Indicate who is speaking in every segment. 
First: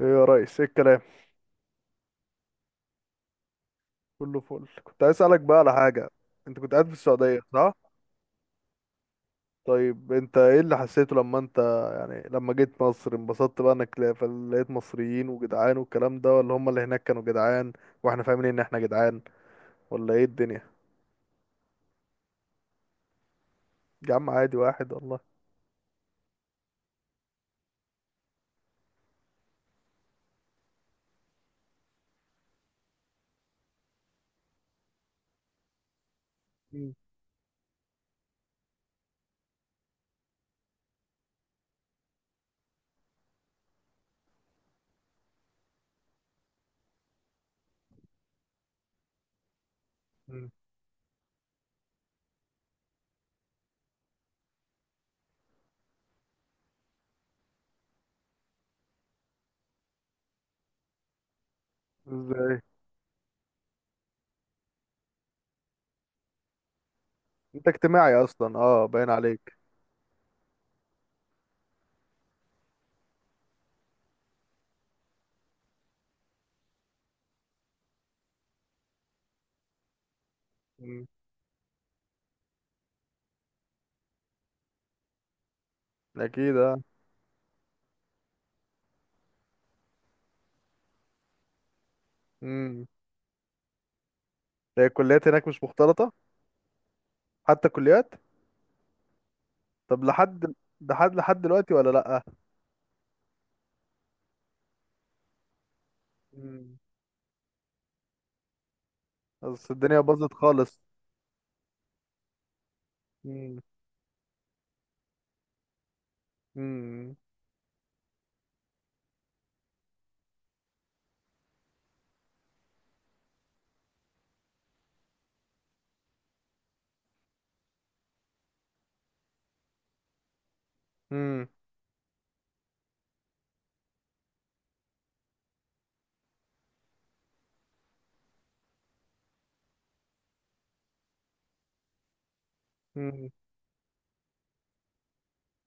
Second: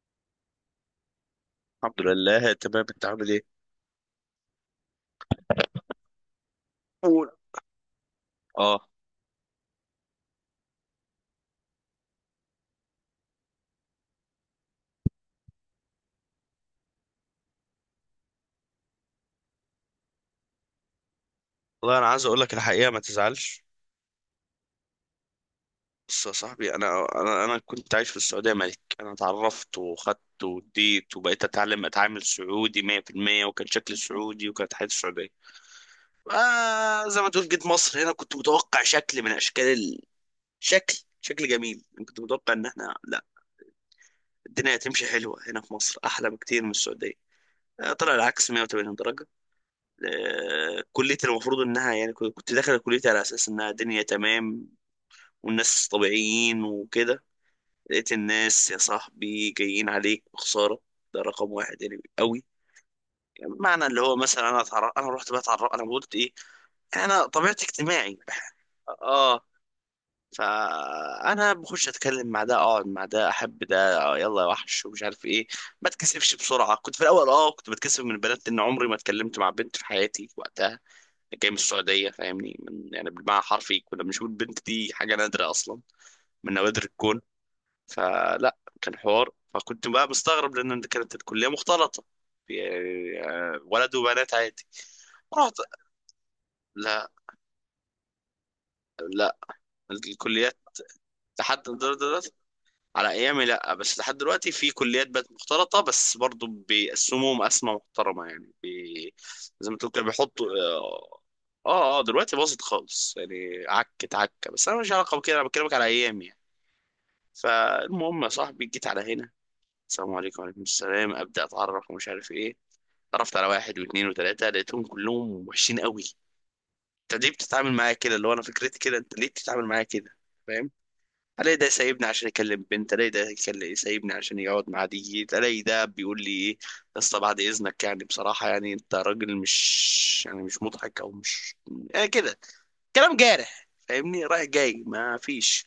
Speaker 1: ايه يا ريس، ايه الكلام؟
Speaker 2: الحمد لله، تمام. انت عامل ايه؟
Speaker 1: كله فل. كنت عايز اسالك بقى على حاجه. انت كنت قاعد في
Speaker 2: قول.
Speaker 1: السعوديه، صح؟
Speaker 2: اه.
Speaker 1: طيب، انت ايه اللي حسيته لما انت يعني لما جيت مصر؟ انبسطت بقى انك لقيت مصريين وجدعان والكلام ده، ولا هم اللي هناك كانوا جدعان واحنا فاهمين ان احنا جدعان؟ ولا ايه الدنيا؟
Speaker 2: والله انا عايز اقول لك الحقيقه، ما تزعلش.
Speaker 1: يا عم، عادي واحد والله.
Speaker 2: بص يا صاحبي، انا كنت عايش في السعوديه ملك. انا اتعرفت وخدت واديت وبقيت اتعلم، اتعامل سعودي 100%، وكان شكلي سعودي وكانت حياتي سعوديه.
Speaker 1: مم.
Speaker 2: زي ما تقول، جيت مصر. هنا كنت متوقع شكل من اشكال شكل شكل جميل. انا كنت متوقع ان احنا لا الدنيا هتمشي حلوه، هنا في مصر احلى بكتير من السعوديه. طلع العكس 180 درجه.
Speaker 1: مم.
Speaker 2: كليتي المفروض انها، يعني كنت داخل كليتي على اساس انها دنيا تمام والناس طبيعيين وكده. لقيت الناس يا صاحبي جايين عليك بخسارة، ده رقم واحد يعني قوي.
Speaker 1: ازاي؟
Speaker 2: يعني معنى اللي هو مثلا انا اتعرف، انا رحت بقى اتعرف، انا قلت ايه، انا طبيعتي
Speaker 1: انت اجتماعي
Speaker 2: اجتماعي.
Speaker 1: اصلا، اه، باين
Speaker 2: اه.
Speaker 1: عليك.
Speaker 2: فانا بخش اتكلم مع ده، اقعد مع ده، احب ده، يلا يا وحش ومش عارف ايه، ما اتكسفش بسرعه. كنت في الاول كنت بتكسف من البنات، لان عمري ما اتكلمت مع بنت في حياتي وقتها.
Speaker 1: مم.
Speaker 2: جاي من السعودية فاهمني، من يعني بالمعنى حرفي كنا بنشوف البنت دي حاجة نادرة أصلا، من
Speaker 1: اكيد اه.
Speaker 2: نوادر الكون. فلا كان حوار، فكنت بقى مستغرب لأن كانت الكلية مختلطة،
Speaker 1: امم.
Speaker 2: يعني ولد وبنات عادي.
Speaker 1: هي الكليات هناك
Speaker 2: رحت.
Speaker 1: مش مختلطه؟
Speaker 2: لا
Speaker 1: حتى كليات؟
Speaker 2: لا،
Speaker 1: طب لحد
Speaker 2: الكليات.
Speaker 1: لحد
Speaker 2: لحد
Speaker 1: دلوقتي ولا؟
Speaker 2: على ايامي لا، بس لحد دلوقتي في كليات بقت مختلطه، بس برضو
Speaker 1: لا،
Speaker 2: بيقسموهم قسمه محترمه يعني
Speaker 1: بس
Speaker 2: زي ما تقول
Speaker 1: الدنيا
Speaker 2: كده
Speaker 1: باظت
Speaker 2: بيحطوا
Speaker 1: خالص.
Speaker 2: اه. اه. دلوقتي باظت خالص
Speaker 1: مم.
Speaker 2: يعني، عكت عكه، بس انا مش علاقه بكده، انا بكلمك على ايامي يعني.
Speaker 1: مم.
Speaker 2: فالمهم يا صاحبي، جيت على هنا. السلام عليكم وعليكم السلام، ابدا اتعرف ومش عارف ايه. اتعرفت على واحد واثنين وثلاثه، لقيتهم كلهم وحشين قوي. انت ليه بتتعامل معايا كده؟ اللي هو انا فكرتي كده، انت ليه بتتعامل معايا كده؟ فاهم.
Speaker 1: مم.
Speaker 2: الاقي ده سايبني عشان يكلم بنت، الاقي ده يكلم سايبني عشان يقعد مع دي، الاقي ده بيقول لي ايه، يا اسطى بعد اذنك يعني بصراحه يعني انت راجل، مش يعني مش مضحك او مش، يعني كده، كلام
Speaker 1: مم.
Speaker 2: جارح فاهمني، رايح جاي ما فيش.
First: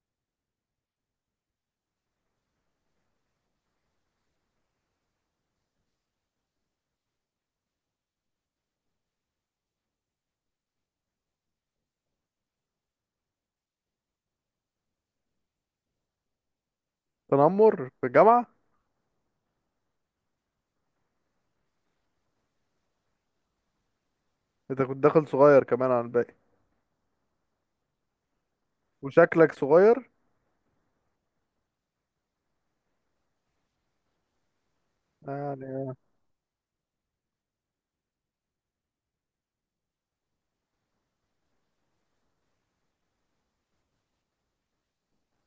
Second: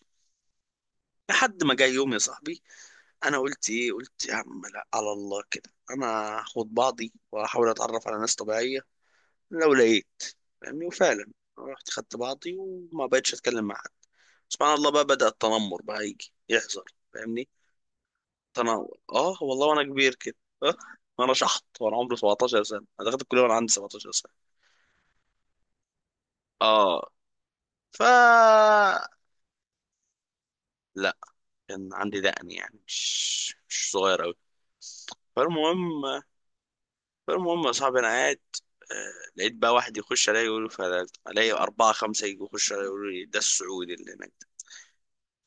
Speaker 2: لحد ما جاي يوم يا صاحبي، انا قلت ايه، قلت يا عم لا، على الله كده، انا هاخد بعضي واحاول اتعرف على ناس طبيعيه لو لقيت فاهمني. وفعلا رحت خدت بعضي وما بقتش اتكلم مع حد. سبحان الله، بقى بدأ التنمر بقى يجي يحصل فاهمني.
Speaker 1: تنمر في الجامعة؟
Speaker 2: انا اه والله، وانا كبير كده آه، وانا شحط، وانا عمري 17 سنه. انا دخلت الكليه وانا عندي 17 سنه.
Speaker 1: انت كنت داخل صغير كمان عن الباقي.
Speaker 2: اه. ف.
Speaker 1: وشكلك صغير
Speaker 2: لا، كان عندي دقن يعني، مش مش صغير قوي.
Speaker 1: يعني.
Speaker 2: فالمهم فالمهم يا صاحبي، انا قاعد. لقيت بقى واحد يخش عليا يقول لي، الاقي اربعه خمسه يجوا يخشوا عليا يقولوا لي، ده السعودي اللي هناك ده.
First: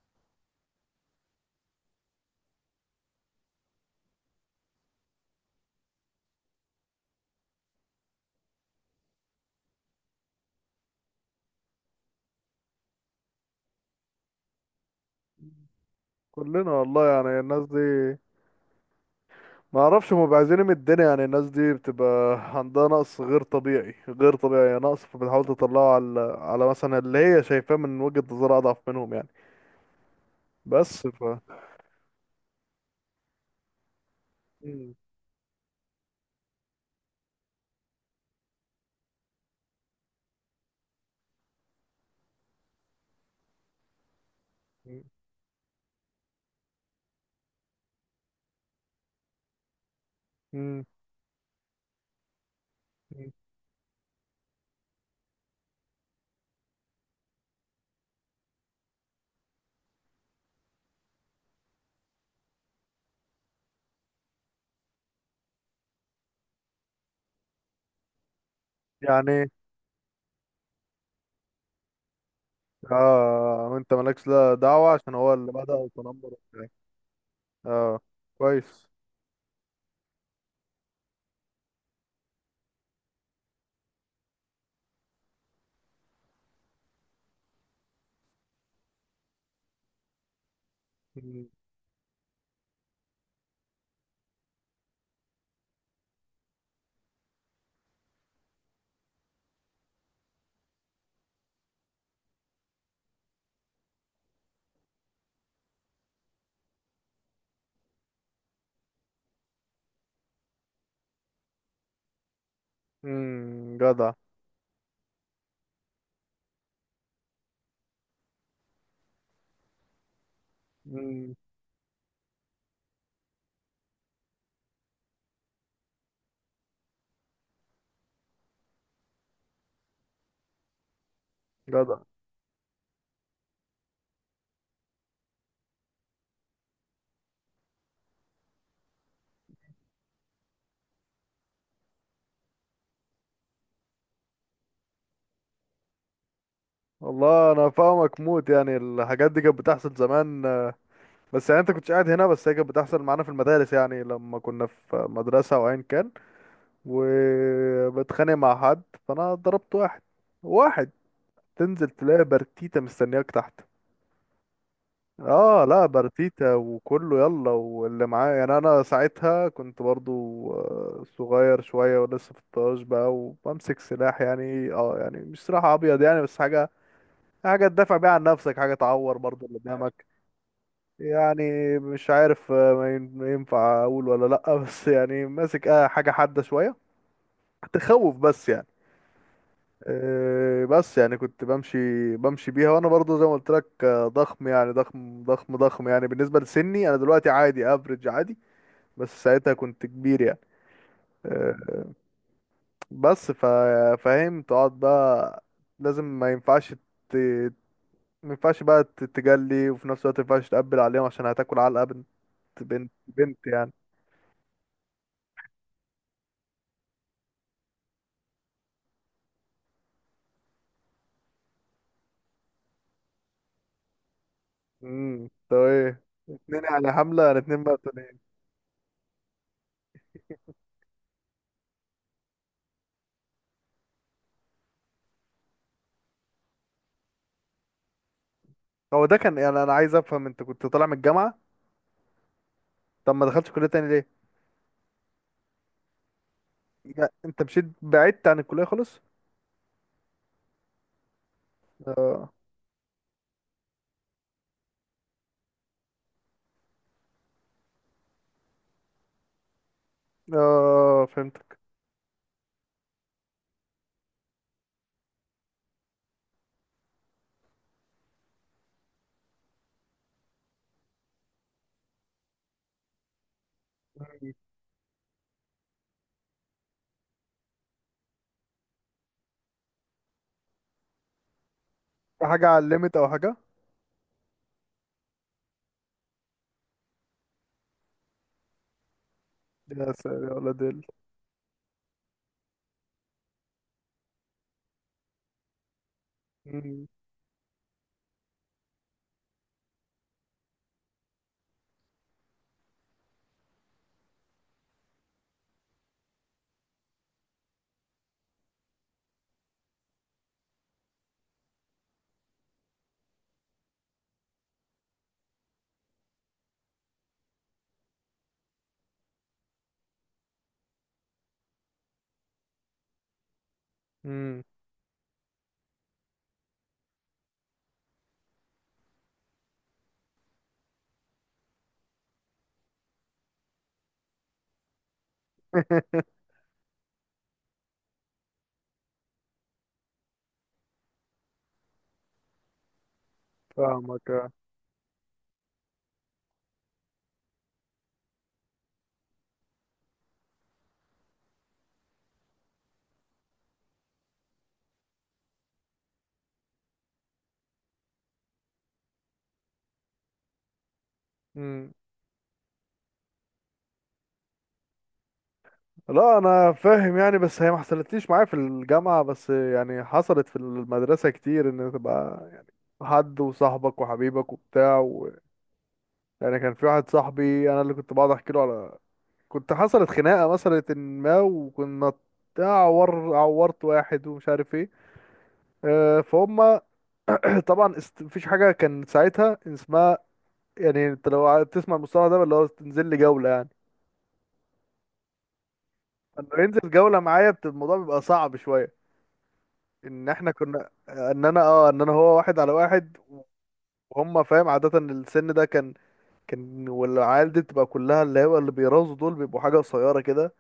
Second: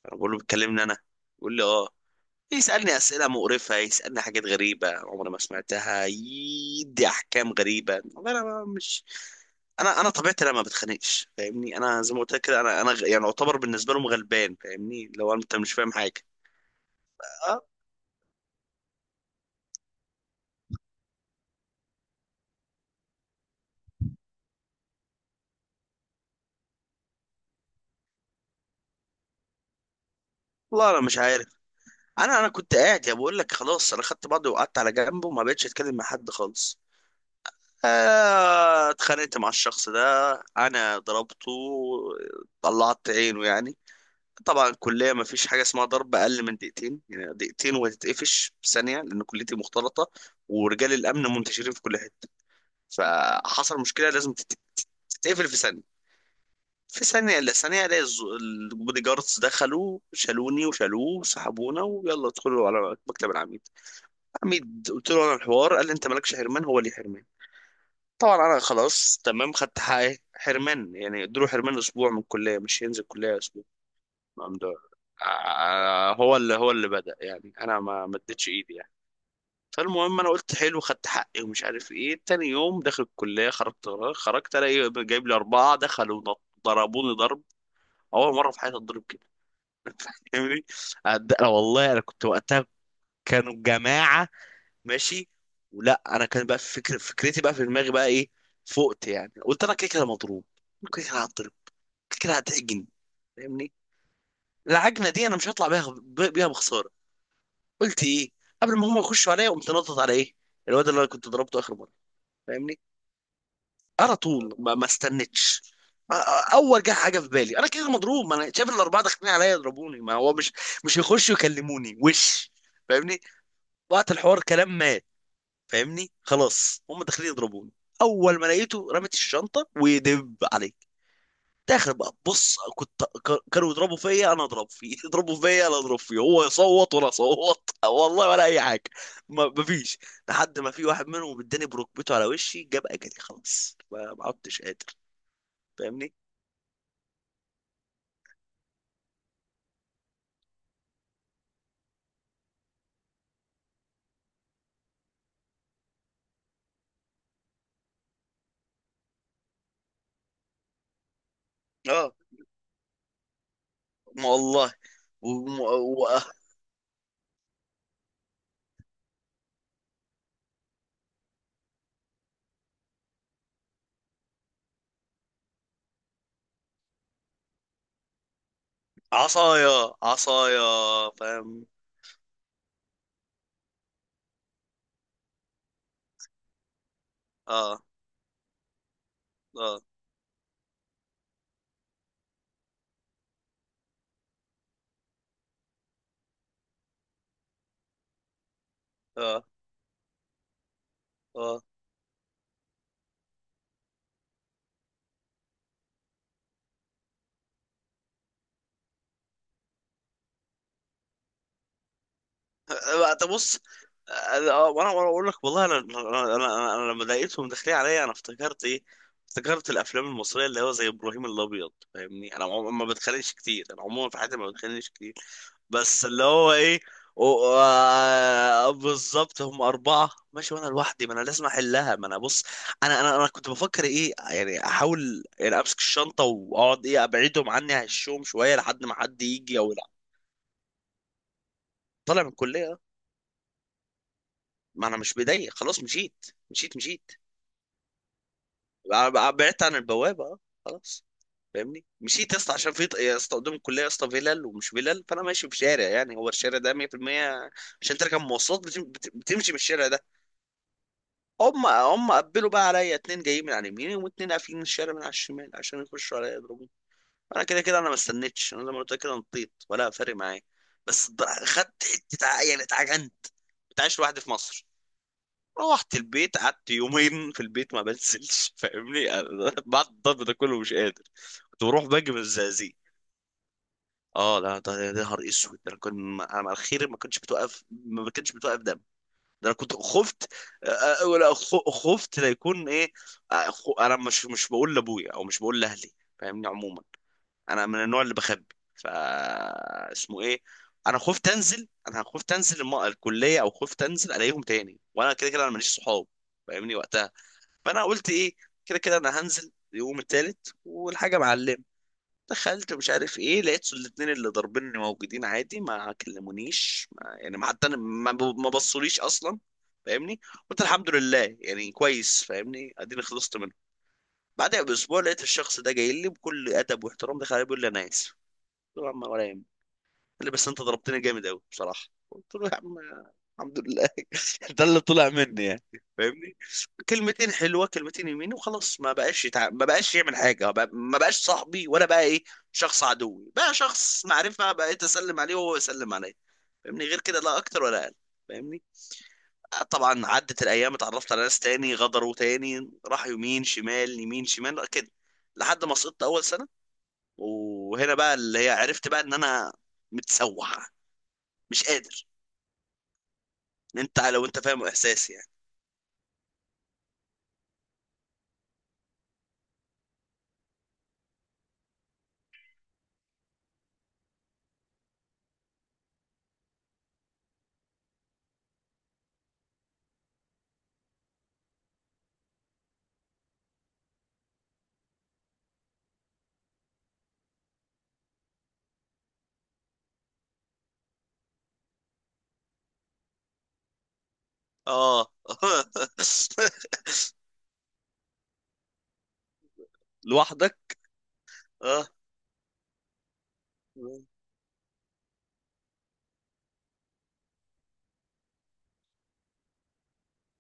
Speaker 2: انا بقول له بتكلمني انا؟ يقول لي اه. يسألني أسئلة مقرفة، يسألني حاجات غريبة عمري ما سمعتها، يدي أحكام غريبة والله. أنا ما- مش، أنا طبيعتي أنا ما بتخانقش فاهمني. أنا زي ما قلت لك كده، يعني أعتبر بالنسبة لهم غلبان فاهمني، لو أنت مش فاهم حاجة.
Speaker 1: كلنا والله، يعني الناس
Speaker 2: أه.
Speaker 1: دي ما اعرفش هم بيعزيني من الدنيا. يعني الناس دي بتبقى عندها نقص غير طبيعي، غير طبيعي نقص، فبتحاول تطلعه على مثلا اللي هي شايفاه من وجهة نظرها اضعف منهم يعني.
Speaker 2: والله أنا
Speaker 1: بس
Speaker 2: مش
Speaker 1: ف
Speaker 2: عارف. أنا كنت قاعد يا بقول لك، خلاص أنا خدت بعضي وقعدت على
Speaker 1: مم.
Speaker 2: جنبه وما بقتش أتكلم مع حد خالص. اتخانقت مع الشخص ده، أنا ضربته، طلعت عينه يعني. طبعا
Speaker 1: مم.
Speaker 2: الكلية ما فيش حاجة اسمها ضرب أقل من دقيقتين، يعني دقيقتين وهتتقفش في ثانية لأن كليتي مختلطة،
Speaker 1: مم.
Speaker 2: ورجال الأمن منتشرين في كل حتة. فحصل مشكلة لازم تتقفل في ثانية، في ثانية إلا ثانية ألاقي البودي جاردز دخلوا شالوني وشالوه وسحبونا، ويلا ادخلوا على مكتب العميد. العميد قلت له أنا الحوار، قال لي أنت مالكش حرمان، هو لي حرمان. طبعا أنا خلاص
Speaker 1: يعني
Speaker 2: تمام، خدت حقي حرمان يعني، ادوا له حرمان أسبوع من الكلية، مش هينزل كلية أسبوع.
Speaker 1: اه. وانت مالكش لا دعوة عشان هو اللي بدأ التنمر.
Speaker 2: هو اللي، هو اللي بدأ يعني، انا
Speaker 1: اه،
Speaker 2: ما اديتش ايدي
Speaker 1: كويس.
Speaker 2: يعني. فالمهم انا قلت حلو، خدت حقي ومش عارف ايه. تاني يوم داخل الكليه، خرجت خرجت، الاقي جايب لي اربعه، دخلوا ضربوني ضرب. اول مره في حياتي اتضرب كده فاهمني.
Speaker 1: مم.
Speaker 2: أنا والله انا كنت وقتها، كانوا جماعه ماشي، ولا انا كان بقى فكر فكرتي بقى في دماغي بقى ايه، فقت يعني، قلت انا كده كده مضروب، كده كده هتضرب، كده كده هتعجن فاهمني. العجنه دي انا مش هطلع بيها بيها بخساره. قلت ايه، قبل ما هم يخشوا عليا، قمت نطط على ايه، الواد اللي انا كنت ضربته اخر مره فاهمني.
Speaker 1: مم. جدع.
Speaker 2: على طول، ما استنتش. اول جه حاجه في بالي، انا كده مضروب، ما انا شايف الاربعه داخلين عليا يضربوني، ما هو مش، مش
Speaker 1: مم.
Speaker 2: يخشوا يكلموني وش فاهمني، وقت الحوار كلام مات فاهمني، خلاص هم داخلين يضربوني. اول ما لقيته رمت الشنطه ودب عليا، داخل
Speaker 1: جدع.
Speaker 2: بقى، بص كنت كانوا يضربوا فيا انا اضرب فيه يضربوا فيا انا اضرب فيه، هو يصوت وانا اصوت والله ولا اي حاجه. ما مفيش، لحد ما في واحد منهم اداني بركبته على وشي، جاب اجلي خلاص، ما عدتش قادر فاهمني.
Speaker 1: والله انا فاهمك موت، يعني الحاجات دي كانت بتحصل زمان. بس يعني انت كنتش قاعد هنا، بس هي كانت بتحصل معانا في المدارس، يعني لما كنا في مدرسة او ايا كان وبتخانق مع حد، فانا ضربت واحد. واحد تنزل
Speaker 2: اه.
Speaker 1: تلاقي برتيتة مستنياك تحت.
Speaker 2: ما والله. وم-
Speaker 1: اه لا،
Speaker 2: و...
Speaker 1: بارتيتا وكله يلا واللي معاه، يعني انا ساعتها كنت برضو صغير شوية، ولسه في الطاج بقى، وبمسك سلاح، يعني يعني مش سلاح ابيض يعني، بس حاجة، حاجة تدافع بيها عن نفسك، حاجة تعور برضو اللي
Speaker 2: عصايا
Speaker 1: قدامك
Speaker 2: عصايا.
Speaker 1: يعني.
Speaker 2: فاهم.
Speaker 1: مش عارف ما ينفع اقول ولا لا. بس يعني ماسك حاجة حادة شوية،
Speaker 2: اه.
Speaker 1: تخوف بس يعني.
Speaker 2: اه
Speaker 1: إيه، بس يعني كنت بمشي بيها وانا برضه زي ما قلت لك، ضخم يعني، ضخم ضخم ضخم، يعني بالنسبه لسني انا دلوقتي عادي افريج عادي، بس
Speaker 2: اه
Speaker 1: ساعتها كنت كبير يعني.
Speaker 2: اه.
Speaker 1: آه، بس فاهم تقعد بقى، لازم ما ينفعش ت... ما ينفعش بقى تتجلي، وفي نفس الوقت ما ينفعش تقبل عليهم عشان هتاكل علقة بنت. بنت
Speaker 2: طب
Speaker 1: بنت
Speaker 2: بص.
Speaker 1: يعني.
Speaker 2: وانا، وانا اقول لك والله انا انا انا, أنا لما لقيتهم داخلين عليا، انا افتكرت ايه، افتكرت الافلام المصريه اللي هو زي ابراهيم الابيض فاهمني. ما بتخانقش كتير، انا عموما في حياتي ما بتخانقش كتير.
Speaker 1: طب ايه،
Speaker 2: بس اللي هو
Speaker 1: اتنين
Speaker 2: ايه،
Speaker 1: يعني حملة يعني، اتنين بقى اتنين.
Speaker 2: بالظبط هم أربعة ماشي وأنا لوحدي، ما أنا لازم أحلها، ما أنا بص، أنا كنت بفكر إيه يعني، أحاول يعني أمسك الشنطة وأقعد إيه، أبعدهم عني، أهشهم شوية لحد ما
Speaker 1: هو ده
Speaker 2: حد
Speaker 1: كان
Speaker 2: يجي
Speaker 1: يعني، انا
Speaker 2: أو لا.
Speaker 1: عايز افهم، انت كنت طالع من الجامعة؟
Speaker 2: طالع من الكلية.
Speaker 1: طب ما دخلتش كلية تاني ليه؟
Speaker 2: ما انا مش مضايق خلاص، مشيت مشيت
Speaker 1: لا،
Speaker 2: مشيت.
Speaker 1: انت مشيت بعدت عن الكلية خالص.
Speaker 2: بعدت عن البوابه اه، خلاص فاهمني.
Speaker 1: اه
Speaker 2: مشيت يا اسطى عشان في يا اسطى قدام الكليه يا اسطى فيلل ومش فيلل، فانا ماشي في شارع، يعني هو الشارع ده 100% عشان تركب مواصلات، بتمشي من الشارع ده.
Speaker 1: اه، فهمتك.
Speaker 2: هم هم قبلوا بقى عليا، اتنين جايين من على اليمين واتنين قافلين الشارع من على الشمال عشان يخشوا عليا يضربوني. انا كده كده، انا ما استنيتش، انا زي ما قلت لك كده، نطيت ولا فارق معايا. بس خدت حته يعني اتعجنت. ما بتعيش لوحدي في
Speaker 1: مم.
Speaker 2: مصر. روحت البيت، قعدت يومين في البيت ما بنزلش فاهمني بعد الضرب ده كله مش قادر. كنت بروح باجي من
Speaker 1: في حاجة على
Speaker 2: الزقازيق.
Speaker 1: الليميت او حاجة؟
Speaker 2: اه لا، ده ده نهار اسود ده، انا كنت انا على الخير ما كنتش بتوقف، ما كنتش بتوقف دم، ده انا كنت
Speaker 1: يا ساتر، يا
Speaker 2: خفت.
Speaker 1: ولد ال
Speaker 2: ولا خفت لا يكون ايه. انا مش مش بقول لابويا او مش بقول لاهلي فاهمني، عموما
Speaker 1: مم.
Speaker 2: انا من النوع اللي بخبي. ف، اسمه ايه، انا خفت انزل، انا خفت انزل الكليه، او خفت انزل الاقيهم تاني، وانا كده كده انا ماليش صحاب فاهمني وقتها. فانا قلت ايه، كده كده انا هنزل يوم التالت والحاجه معلمه. دخلت مش عارف ايه، لقيت الاتنين اللي ضاربيني موجودين عادي، ما كلمونيش، ما يعني ما حتى ما بصوليش اصلا فاهمني. قلت الحمد لله يعني، كويس فاهمني، اديني خلصت منه.
Speaker 1: مم.
Speaker 2: بعدها باسبوع، لقيت الشخص ده جاي لي بكل ادب واحترام، دخل علي بيقول لي انا اسف. قلت له يا عم ولا يهمك. قال لي بس انت ضربتني جامد قوي بصراحه. قلت له يا عم الحمد لله ده اللي طلع مني يعني فاهمني. كلمتين حلوه كلمتين يمين، وخلاص. ما بقاش يتع...، ما بقاش يعمل حاجه بقى...، ما بقاش صاحبي ولا بقى ايه، شخص عدوي بقى شخص
Speaker 1: فاهمك اه.
Speaker 2: معرفه، بقيت اسلم عليه وهو يسلم عليا فاهمني، غير كده لا اكتر ولا اقل فاهمني. طبعا عدت الايام، اتعرفت على ناس تاني، غدروا تاني، راح يمين شمال يمين شمال كده، لحد ما سقطت اول سنه. وهنا بقى اللي هي، عرفت بقى ان انا متسوح، مش
Speaker 1: مم.
Speaker 2: قادر، ان انت لو انت فاهم احساسي يعني.
Speaker 1: لا انا فاهم يعني، بس هي ما حصلتليش معايا في الجامعة، بس يعني حصلت في المدرسة كتير، ان تبقى حد وصاحبك وحبيبك وبتاع يعني. كان في واحد صاحبي انا اللي كنت بقعد احكي له على، كنت حصلت خناقة مثلا ما، وكنا عورت واحد ومش عارف ايه. فهم. طبعا مفيش حاجه كان ساعتها اسمها، يعني انت لو تسمع المصطلح ده اللي هو تنزل لي جوله يعني.
Speaker 2: اه
Speaker 1: انه ينزل جوله معايا، الموضوع بيبقى صعب شويه، ان احنا
Speaker 2: لوحدك.
Speaker 1: كنا ان انا اه ان
Speaker 2: اه.
Speaker 1: انا هو واحد على واحد، وهم فاهم عاده، إن السن ده كان، والعيال دي بتبقى كلها اللي هو اللي بيرازوا دول بيبقوا حاجه قصيره كده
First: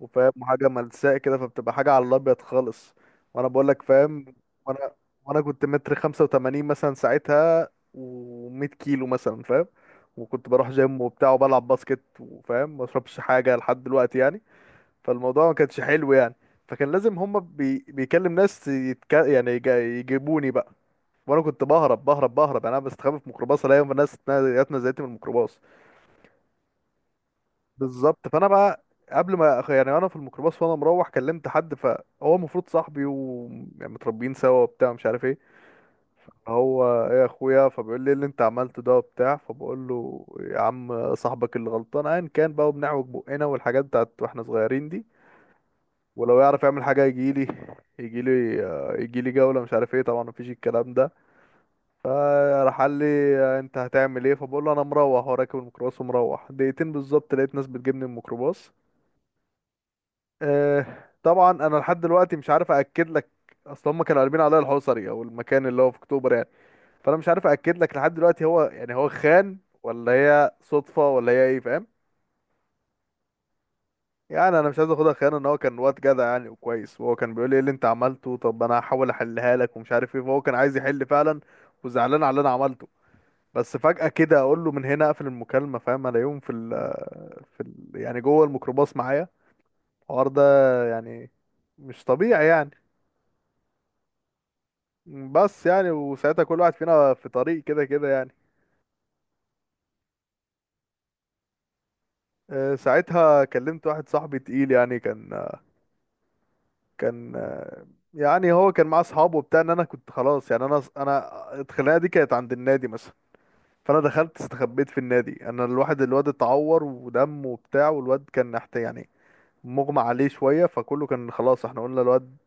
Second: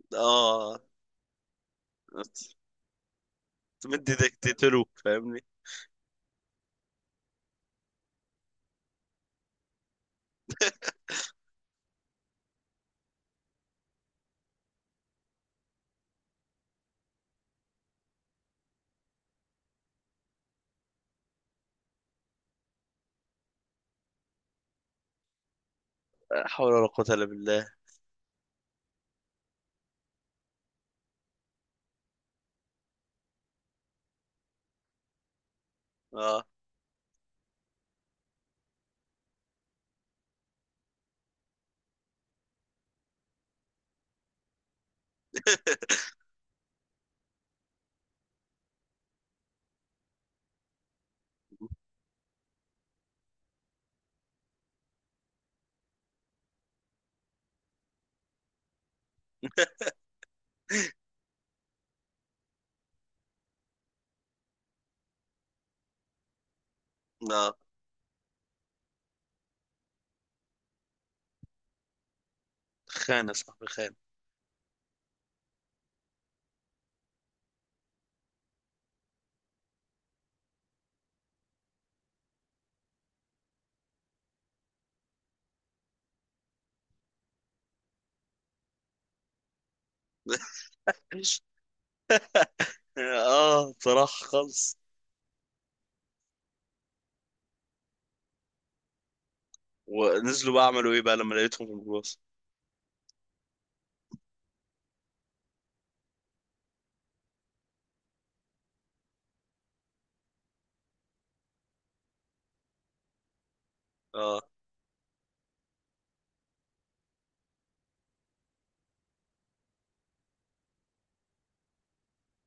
Speaker 1: وفاهم، وحاجه
Speaker 2: اه،
Speaker 1: ملساء كده، فبتبقى حاجه على الابيض خالص. وانا بقول لك
Speaker 2: تمد
Speaker 1: فاهم.
Speaker 2: ايدك تقتله
Speaker 1: وانا وانا
Speaker 2: فاهمني.
Speaker 1: كنت متر 85 مثلا ساعتها، و100 كيلو مثلا فاهم، وكنت بروح جيم وبتاع وبلعب باسكت وفاهم، ما اشربش حاجه لحد دلوقتي يعني. فالموضوع ما كانش حلو يعني. فكان لازم هما بيكلم ناس يعني يجيبوني بقى، وانا كنت بهرب بهرب بهرب يعني. انا بستخبى في ميكروباص، الاقي ناس جات نزلتني من الميكروباص.
Speaker 2: لا حول ولا قوة الا بالله.
Speaker 1: بالظبط، فانا بقى قبل ما يعني انا في الميكروباص وانا مروح كلمت حد، فهو المفروض صاحبي ومتربيين سوا وبتاع مش عارف ايه،
Speaker 2: اه
Speaker 1: هو ايه يا اخويا، فبيقول لي إيه اللي انت عملته ده وبتاع. فبقول له يا عم صاحبك اللي غلطان، ايا كان بقى وبنعوج بقنا والحاجات بتاعت واحنا صغيرين دي، ولو يعرف يعمل حاجه يجي لي، يجي لي، يجي لي جوله، مش عارف ايه. طبعا مفيش الكلام ده. فراح قال لي، انت هتعمل ايه؟ فبقول له انا مروح وراكب الميكروباص ومروح، دقيقتين بالظبط لقيت ناس بتجيبني من الميكروباص. آه، طبعا انا لحد دلوقتي مش عارف اكد لك، اصل هم كانوا قلبين عليا الحصري او المكان اللي هو في اكتوبر يعني، فانا مش عارف
Speaker 2: اه.
Speaker 1: اكد لك لحد دلوقتي هو يعني هو خان ولا هي صدفه ولا هي ايه، فاهم.
Speaker 2: خانة صاحبي خانة.
Speaker 1: يعني انا مش عايز اخدها خيانه، ان هو كان واد جدع يعني وكويس، وهو كان بيقول لي ايه اللي انت عملته، طب انا هحاول احلها لك ومش عارف ايه، فهو كان عايز يحل فعلا وزعلان على اللي انا عملته. بس فجاه كده اقول له من هنا اقفل المكالمه، فاهم الاقيهم في ال في ال يعني جوه الميكروباص معايا، الحوار ده يعني مش طبيعي يعني.
Speaker 2: اه، بصراحة خالص.
Speaker 1: بس يعني وساعتها كل واحد فينا في طريق كده كده يعني.
Speaker 2: ونزلوا بقى عملوا ايه بقى لما لقيتهم في الباص؟
Speaker 1: ساعتها كلمت واحد صاحبي تقيل يعني، كان يعني هو كان معاه اصحابه وبتاع، ان انا كنت خلاص يعني، انا الخناقه دي كانت عند النادي مثلا. فانا دخلت
Speaker 2: اه.
Speaker 1: استخبيت في النادي، انا الواحد الواد اتعور ودم وبتاع، والواد كان نحت يعني، مغمى عليه شويه، فكله كان خلاص احنا قلنا الواد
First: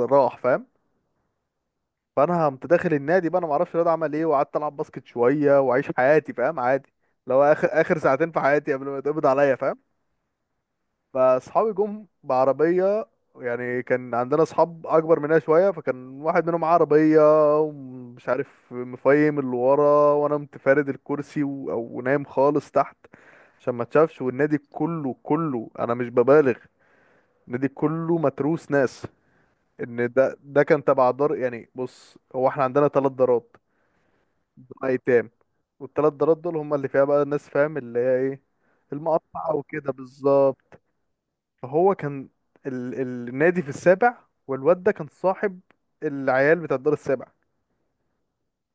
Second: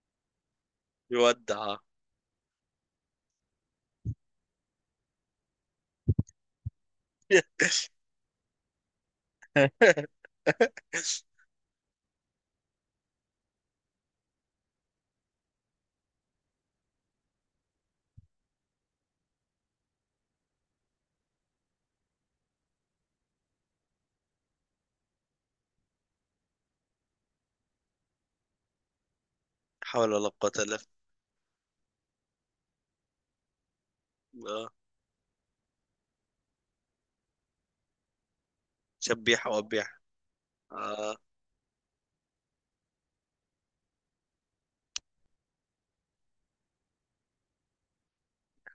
Speaker 1: راح فاهم.
Speaker 2: يودع.
Speaker 1: فانا قمت داخل النادي بقى، انا ما اعرفش الواد عمل ايه، وقعدت العب باسكت شويه واعيش حياتي فاهم عادي، لو اخر اخر ساعتين في حياتي قبل ما يتقبض عليا فاهم. فاصحابي جم بعربيه، يعني كان عندنا اصحاب اكبر مننا شويه، فكان واحد منهم معاه عربيه، ومش عارف مفيم اللي ورا، وانا متفارد الكرسي او نايم خالص تحت عشان ما تشافش، والنادي كله، كله انا مش ببالغ، النادي كله متروس ناس، ان
Speaker 2: حول ولا
Speaker 1: ده
Speaker 2: قوة
Speaker 1: ده
Speaker 2: الا
Speaker 1: كان تبع دار يعني. بص هو احنا عندنا ثلاث دارات،
Speaker 2: بالله. اه،
Speaker 1: دول ايتام، والثلاث دارات دول هم اللي فيها بقى الناس فاهم، اللي هي ايه
Speaker 2: شبيح
Speaker 1: المقطعة وكده
Speaker 2: وبيح.
Speaker 1: بالظبط.
Speaker 2: اه.
Speaker 1: فهو كان النادي في السابع، والواد ده كان صاحب العيال بتاع الدار السابع،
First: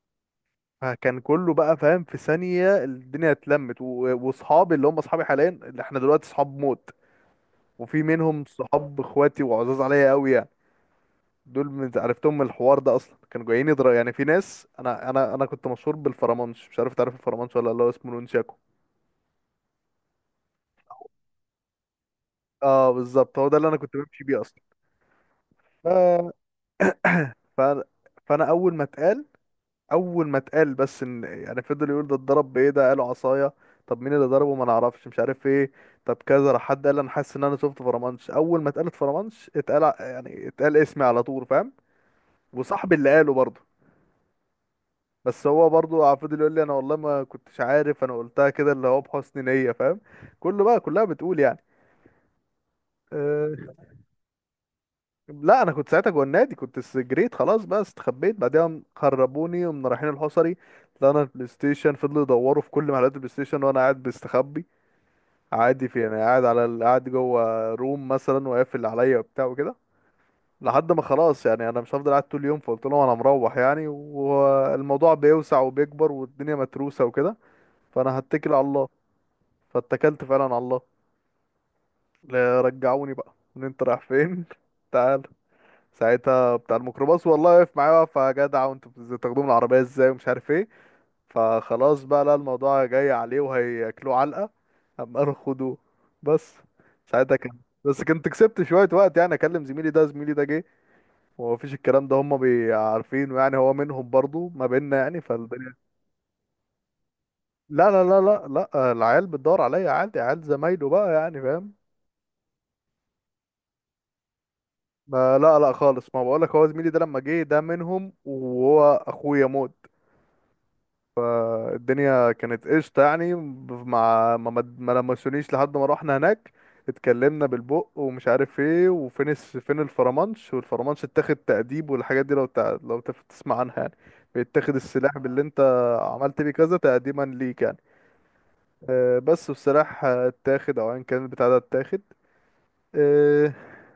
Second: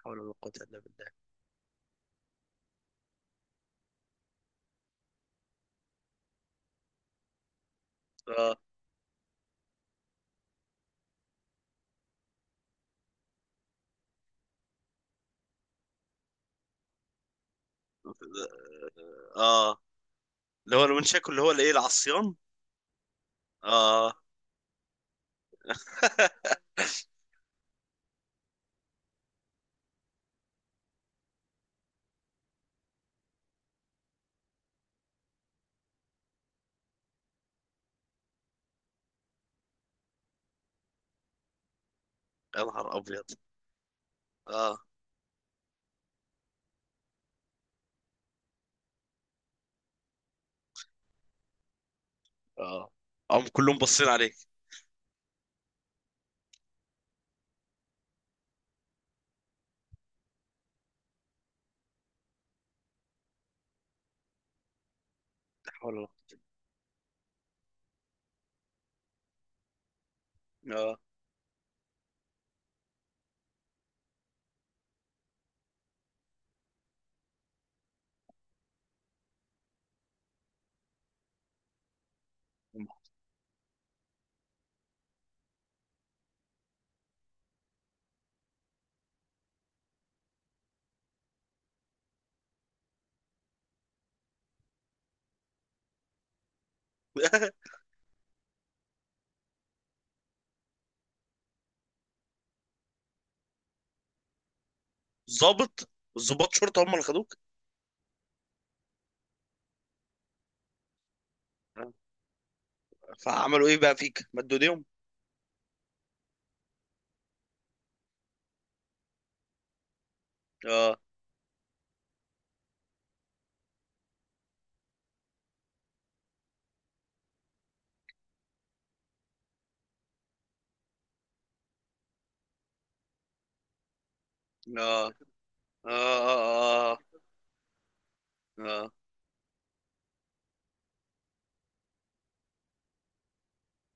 Speaker 2: حول ولا قوة الا بالله.
Speaker 1: فكان كله بقى فاهم، في ثانية الدنيا اتلمت، واصحابي اللي هم اصحابي حاليا، اللي احنا دلوقتي صحاب موت، وفي منهم
Speaker 2: اه.
Speaker 1: صحاب اخواتي وعزاز عليا قوي يعني، دول من عرفتهم من الحوار ده اصلا كانوا جايين يضرب يعني. في ناس، انا كنت مشهور بالفرمانش، مش عارف تعرف الفرمانش ولا لا، اللي هو اسمه نونشاكو.
Speaker 2: اه، اللي هو المنشاكو اللي هو الايه، العصيان.
Speaker 1: اه بالظبط، هو ده اللي انا كنت
Speaker 2: اه
Speaker 1: بمشي بيه اصلا. ف... ف... فانا اول ما اتقال، اول ما اتقال بس، ان يعني فضل يقول ده اتضرب بايه، ده قالوا عصايه، طب مين اللي ضربه؟ ما نعرفش، مش عارف ايه، طب كذا، راح حد قال انا حاسس ان انا شفت فرمانش، اول ما اتقالت فرمانش اتقال يعني اتقال اسمي على طول فاهم،
Speaker 2: يا
Speaker 1: وصاحبي
Speaker 2: نهار
Speaker 1: اللي
Speaker 2: ابيض.
Speaker 1: قاله برضه،
Speaker 2: اه.
Speaker 1: بس هو برضه فضل يقول لي انا والله ما كنتش عارف، انا قلتها كده اللي هو بحسن نيه فاهم، كله بقى كلها بتقول يعني.
Speaker 2: اه. هم
Speaker 1: آه،
Speaker 2: كلهم باصين عليك.
Speaker 1: لا انا كنت ساعتها جوه النادي، كنت جريت خلاص بقى استخبيت بعدها، خربوني ومن رايحين الحصري طلعنا البلاي ستيشن، فضلوا يدوروا في كل محلات البلاي ستيشن وانا قاعد بستخبي،
Speaker 2: لا
Speaker 1: عادي
Speaker 2: حول
Speaker 1: في
Speaker 2: ولا
Speaker 1: يعني، قاعد على قاعد جوه روم مثلا وقافل عليا وبتاع وكده، لحد
Speaker 2: قوة.
Speaker 1: ما خلاص يعني انا مش هفضل قاعد طول اليوم، فقلت لهم انا مروح يعني، والموضوع بيوسع وبيكبر والدنيا متروسه وكده، فانا هتكل على الله، فاتكلت فعلا على الله. لا، رجعوني بقى ان انت رايح فين، تعال. ساعتها بتاع الميكروباص والله واقف معايا، واقف يا جدع وانتوا بتاخدوه من العربية ازاي ومش عارف ايه. فخلاص بقى، لا الموضوع جاي عليه وهياكلوه علقة، قام قالوا خدوه بس. ساعتها كان،
Speaker 2: اه
Speaker 1: بس كنت كسبت شوية وقت، يعني اكلم زميلي ده، زميلي ده جه، ومفيش الكلام ده هما عارفينه يعني، هو منهم برضو، ما بيننا يعني فالدنيا.
Speaker 2: ظابط، ظباط شرطه هم اللي خدوك؟
Speaker 1: لا لا لا لا، لا العيال بتدور عليا عادي، عيال زمايله بقى يعني فاهم.
Speaker 2: آه. فعملوا ايه بقى فيك، مدوا ايديهم؟
Speaker 1: ما لا لا خالص، ما بقولك هو زميلي ده لما جه ده منهم وهو اخويا موت،
Speaker 2: اه
Speaker 1: فالدنيا كانت قشطة يعني، مع ما لمسونيش لحد ما روحنا هناك، اتكلمنا بالبق ومش عارف ايه وفين فين الفرمانش، والفرمانش اتاخد تأديب، والحاجات دي لو لو تسمع عنها يعني، بيتاخد
Speaker 2: اه
Speaker 1: السلاح باللي انت
Speaker 2: اه
Speaker 1: عملت بيه كذا
Speaker 2: اه. اه.
Speaker 1: تقديما ليك يعني.
Speaker 2: اه،
Speaker 1: بس، والسلاح اتاخد او ايا كان البتاع ده اتاخد. آه،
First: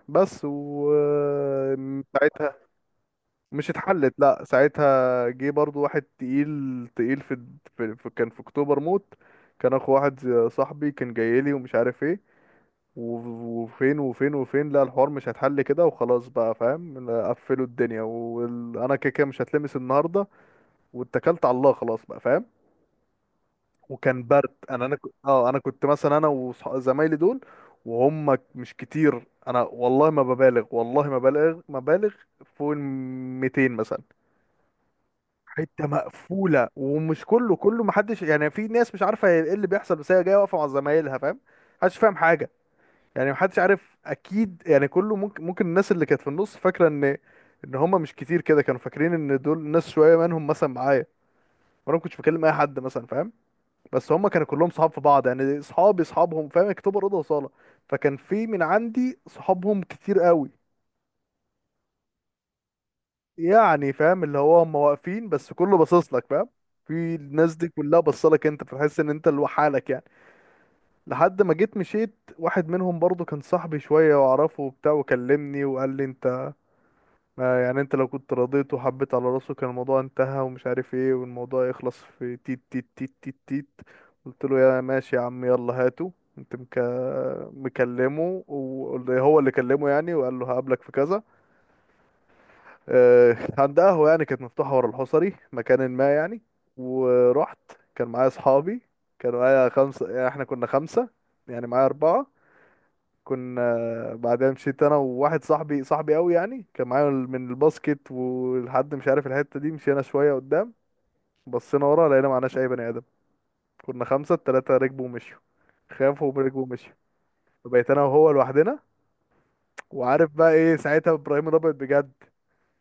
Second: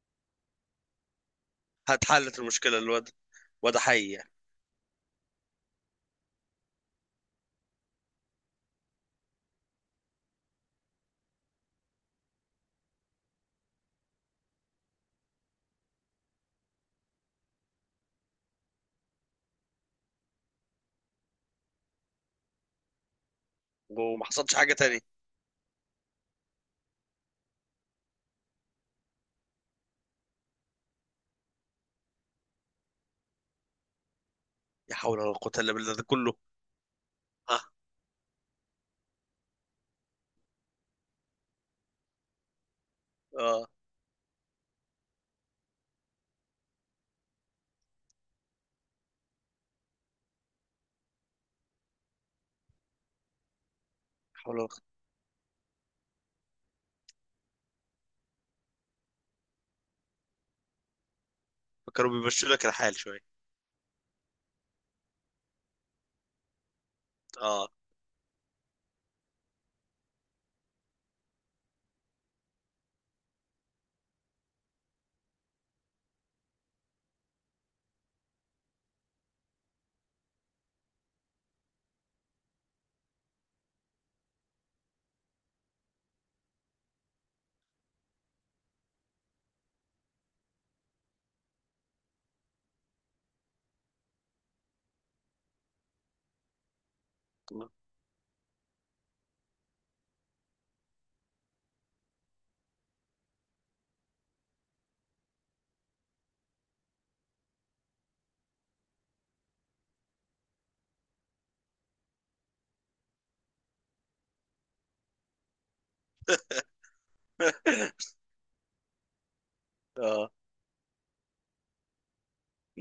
Speaker 1: بس و آه،
Speaker 2: هتحلت المشكله الواد؟
Speaker 1: مش
Speaker 2: واد حي
Speaker 1: اتحلت،
Speaker 2: يعني.
Speaker 1: لا ساعتها جه برضو واحد تقيل تقيل في كان في اكتوبر موت، كان اخو واحد صاحبي كان جاي لي ومش عارف ايه، وفين، لا الحوار مش هيتحل كده وخلاص بقى فاهم، قفلوا الدنيا، وانا كده كده مش هتلمس النهارده، واتكلت على الله خلاص بقى فاهم. وكان
Speaker 2: وما
Speaker 1: برد،
Speaker 2: حصلش حاجه
Speaker 1: انا انا ك-
Speaker 2: تانية؟
Speaker 1: اه انا كنت مثلا انا وزمايلي دول، وهم مش كتير، انا والله ما ببالغ، والله ما ببالغ ما بالغ، فوق ال 200 مثلا،
Speaker 2: يا حول ولا قوه الا
Speaker 1: حته
Speaker 2: بالله ده كله.
Speaker 1: مقفوله ومش كله،
Speaker 2: اه.
Speaker 1: كله محدش يعني، في ناس مش عارفه هي ايه اللي بيحصل، بس هي جايه واقفه مع زمايلها فاهم. محدش فاهم حاجه يعني،
Speaker 2: اه،
Speaker 1: محدش
Speaker 2: لا
Speaker 1: عارف اكيد يعني، كله ممكن، ممكن الناس اللي كانت في النص فاكره ان ان هم مش كتير كده، كانوا فاكرين ان دول ناس شويه منهم مثلا معايا، وانا ما كنتش بكلم اي حد مثلا فاهم، بس هم كانوا
Speaker 2: حول ولا
Speaker 1: كلهم
Speaker 2: قوه.
Speaker 1: صحاب في بعض يعني، اصحابي اصحابهم فاهم، اكتوبر اوضه وصاله، فكان في من عندي صحابهم كتير قوي،
Speaker 2: فكانوا بيمشوا لك الحال شويه.
Speaker 1: يعني فاهم اللي هو هم واقفين بس كله باصص لك فاهم، في الناس دي
Speaker 2: اه
Speaker 1: كلها بصلك انت، فتحس ان انت لوحدك يعني، لحد ما جيت مشيت. واحد منهم برضو كان صاحبي شوية واعرفه وبتاع، وكلمني وقال لي انت، ما يعني انت لو كنت رضيت وحبيت على راسه كان الموضوع انتهى ومش عارف ايه، والموضوع يخلص في تيت تيت تيت تيت تيت. قلت له يا ماشي يا عم يلا هاته. انت مكلمه وهو اللي كلمه يعني، وقال له هقابلك في كذا، عند قهوة يعني كانت مفتوحة ورا الحصري مكان ما يعني، ورحت. كان معايا أصحابي، كانوا معايا خمسة، يعني احنا كنا خمسة، يعني معايا أربعة، كنا بعدين مشيت أنا وواحد صاحبي، صاحبي أوي يعني، كان معايا من الباسكت، ولحد مش عارف الحتة دي مشينا شوية قدام، بصينا ورا لقينا معناش أي بني آدم، كنا خمسة، التلاتة ركبوا ومشيوا، خافوا وركبوا ومشيوا، فبقيت أنا وهو لوحدنا، وعارف
Speaker 2: اه.
Speaker 1: بقى إيه ساعتها، إبراهيم الأبيض بجد.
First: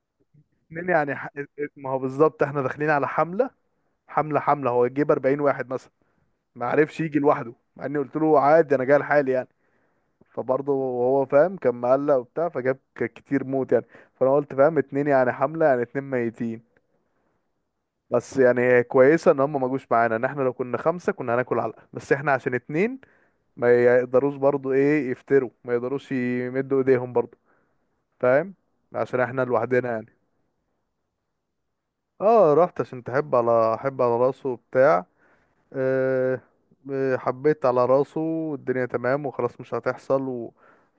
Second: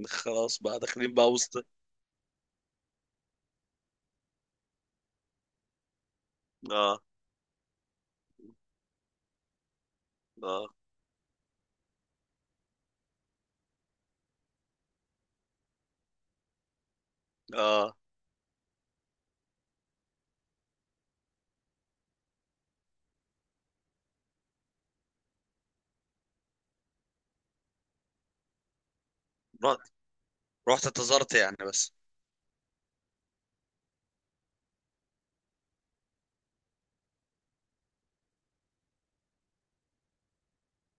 Speaker 2: خلاص بقى
Speaker 1: اتنين
Speaker 2: داخلين
Speaker 1: يعني
Speaker 2: بقى وسط.
Speaker 1: ما هو بالظبط احنا داخلين على حملة، حمله حمله هو يجيب 40 واحد مثلا، ما عرفش
Speaker 2: اه.
Speaker 1: يجي لوحده، مع اني قلت له عادي انا جاي لحالي يعني،
Speaker 2: اه.
Speaker 1: فبرضه هو فاهم كان مقلق وبتاع، فجاب كتير موت يعني. فانا قلت فاهم اتنين يعني حمله يعني اتنين ميتين،
Speaker 2: اه.
Speaker 1: بس يعني هي كويسه ان هم ما جوش معانا، ان احنا لو كنا خمسه كنا هناكل علقه، بس احنا عشان اتنين ما يقدروش برضه ايه يفتروا، ما يقدروش يمدوا ايديهم برضه فاهم، عشان احنا
Speaker 2: رحت
Speaker 1: لوحدنا يعني.
Speaker 2: رحت انتظرت يعني بس؟
Speaker 1: اه رحت عشان تحب على احب على راسه وبتاع. أه. حبيت على راسه والدنيا تمام وخلاص، مش هتحصل،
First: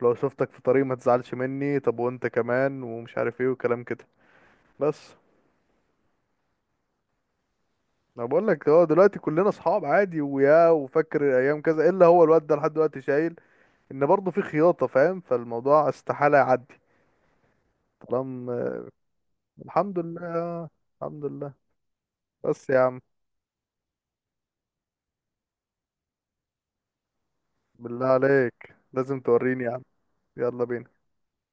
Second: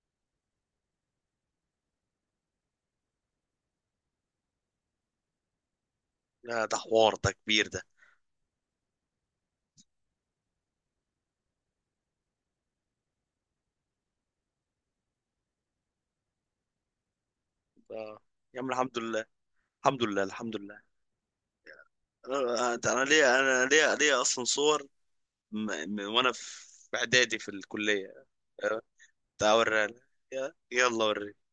Speaker 1: ولو شفتك في طريق ما تزعلش مني، طب وانت كمان ومش عارف ايه وكلام كده بس.
Speaker 2: لا ده حوار ده كبير ده.
Speaker 1: انا بقول لك اه دلوقتي كلنا اصحاب عادي، ويا وفاكر ايام كذا، الا هو الواد ده لحد دلوقتي شايل، ان برضه في خياطة فاهم، فالموضوع استحالة يعدي
Speaker 2: اه، يا عم
Speaker 1: طالما.
Speaker 2: الحمد لله.
Speaker 1: الحمد
Speaker 2: الحمد لله الحمد
Speaker 1: لله.
Speaker 2: لله.
Speaker 1: الحمد لله، بس
Speaker 2: انا
Speaker 1: يا عم،
Speaker 2: أنا ليا، انا ليا اصلا صور، وانا في اعدادي في
Speaker 1: بالله
Speaker 2: الكليه.
Speaker 1: عليك
Speaker 2: آه،
Speaker 1: لازم
Speaker 2: تعال
Speaker 1: توريني يا عم.
Speaker 2: اوريها لك.
Speaker 1: يلا بينا.
Speaker 2: يلا اوريك.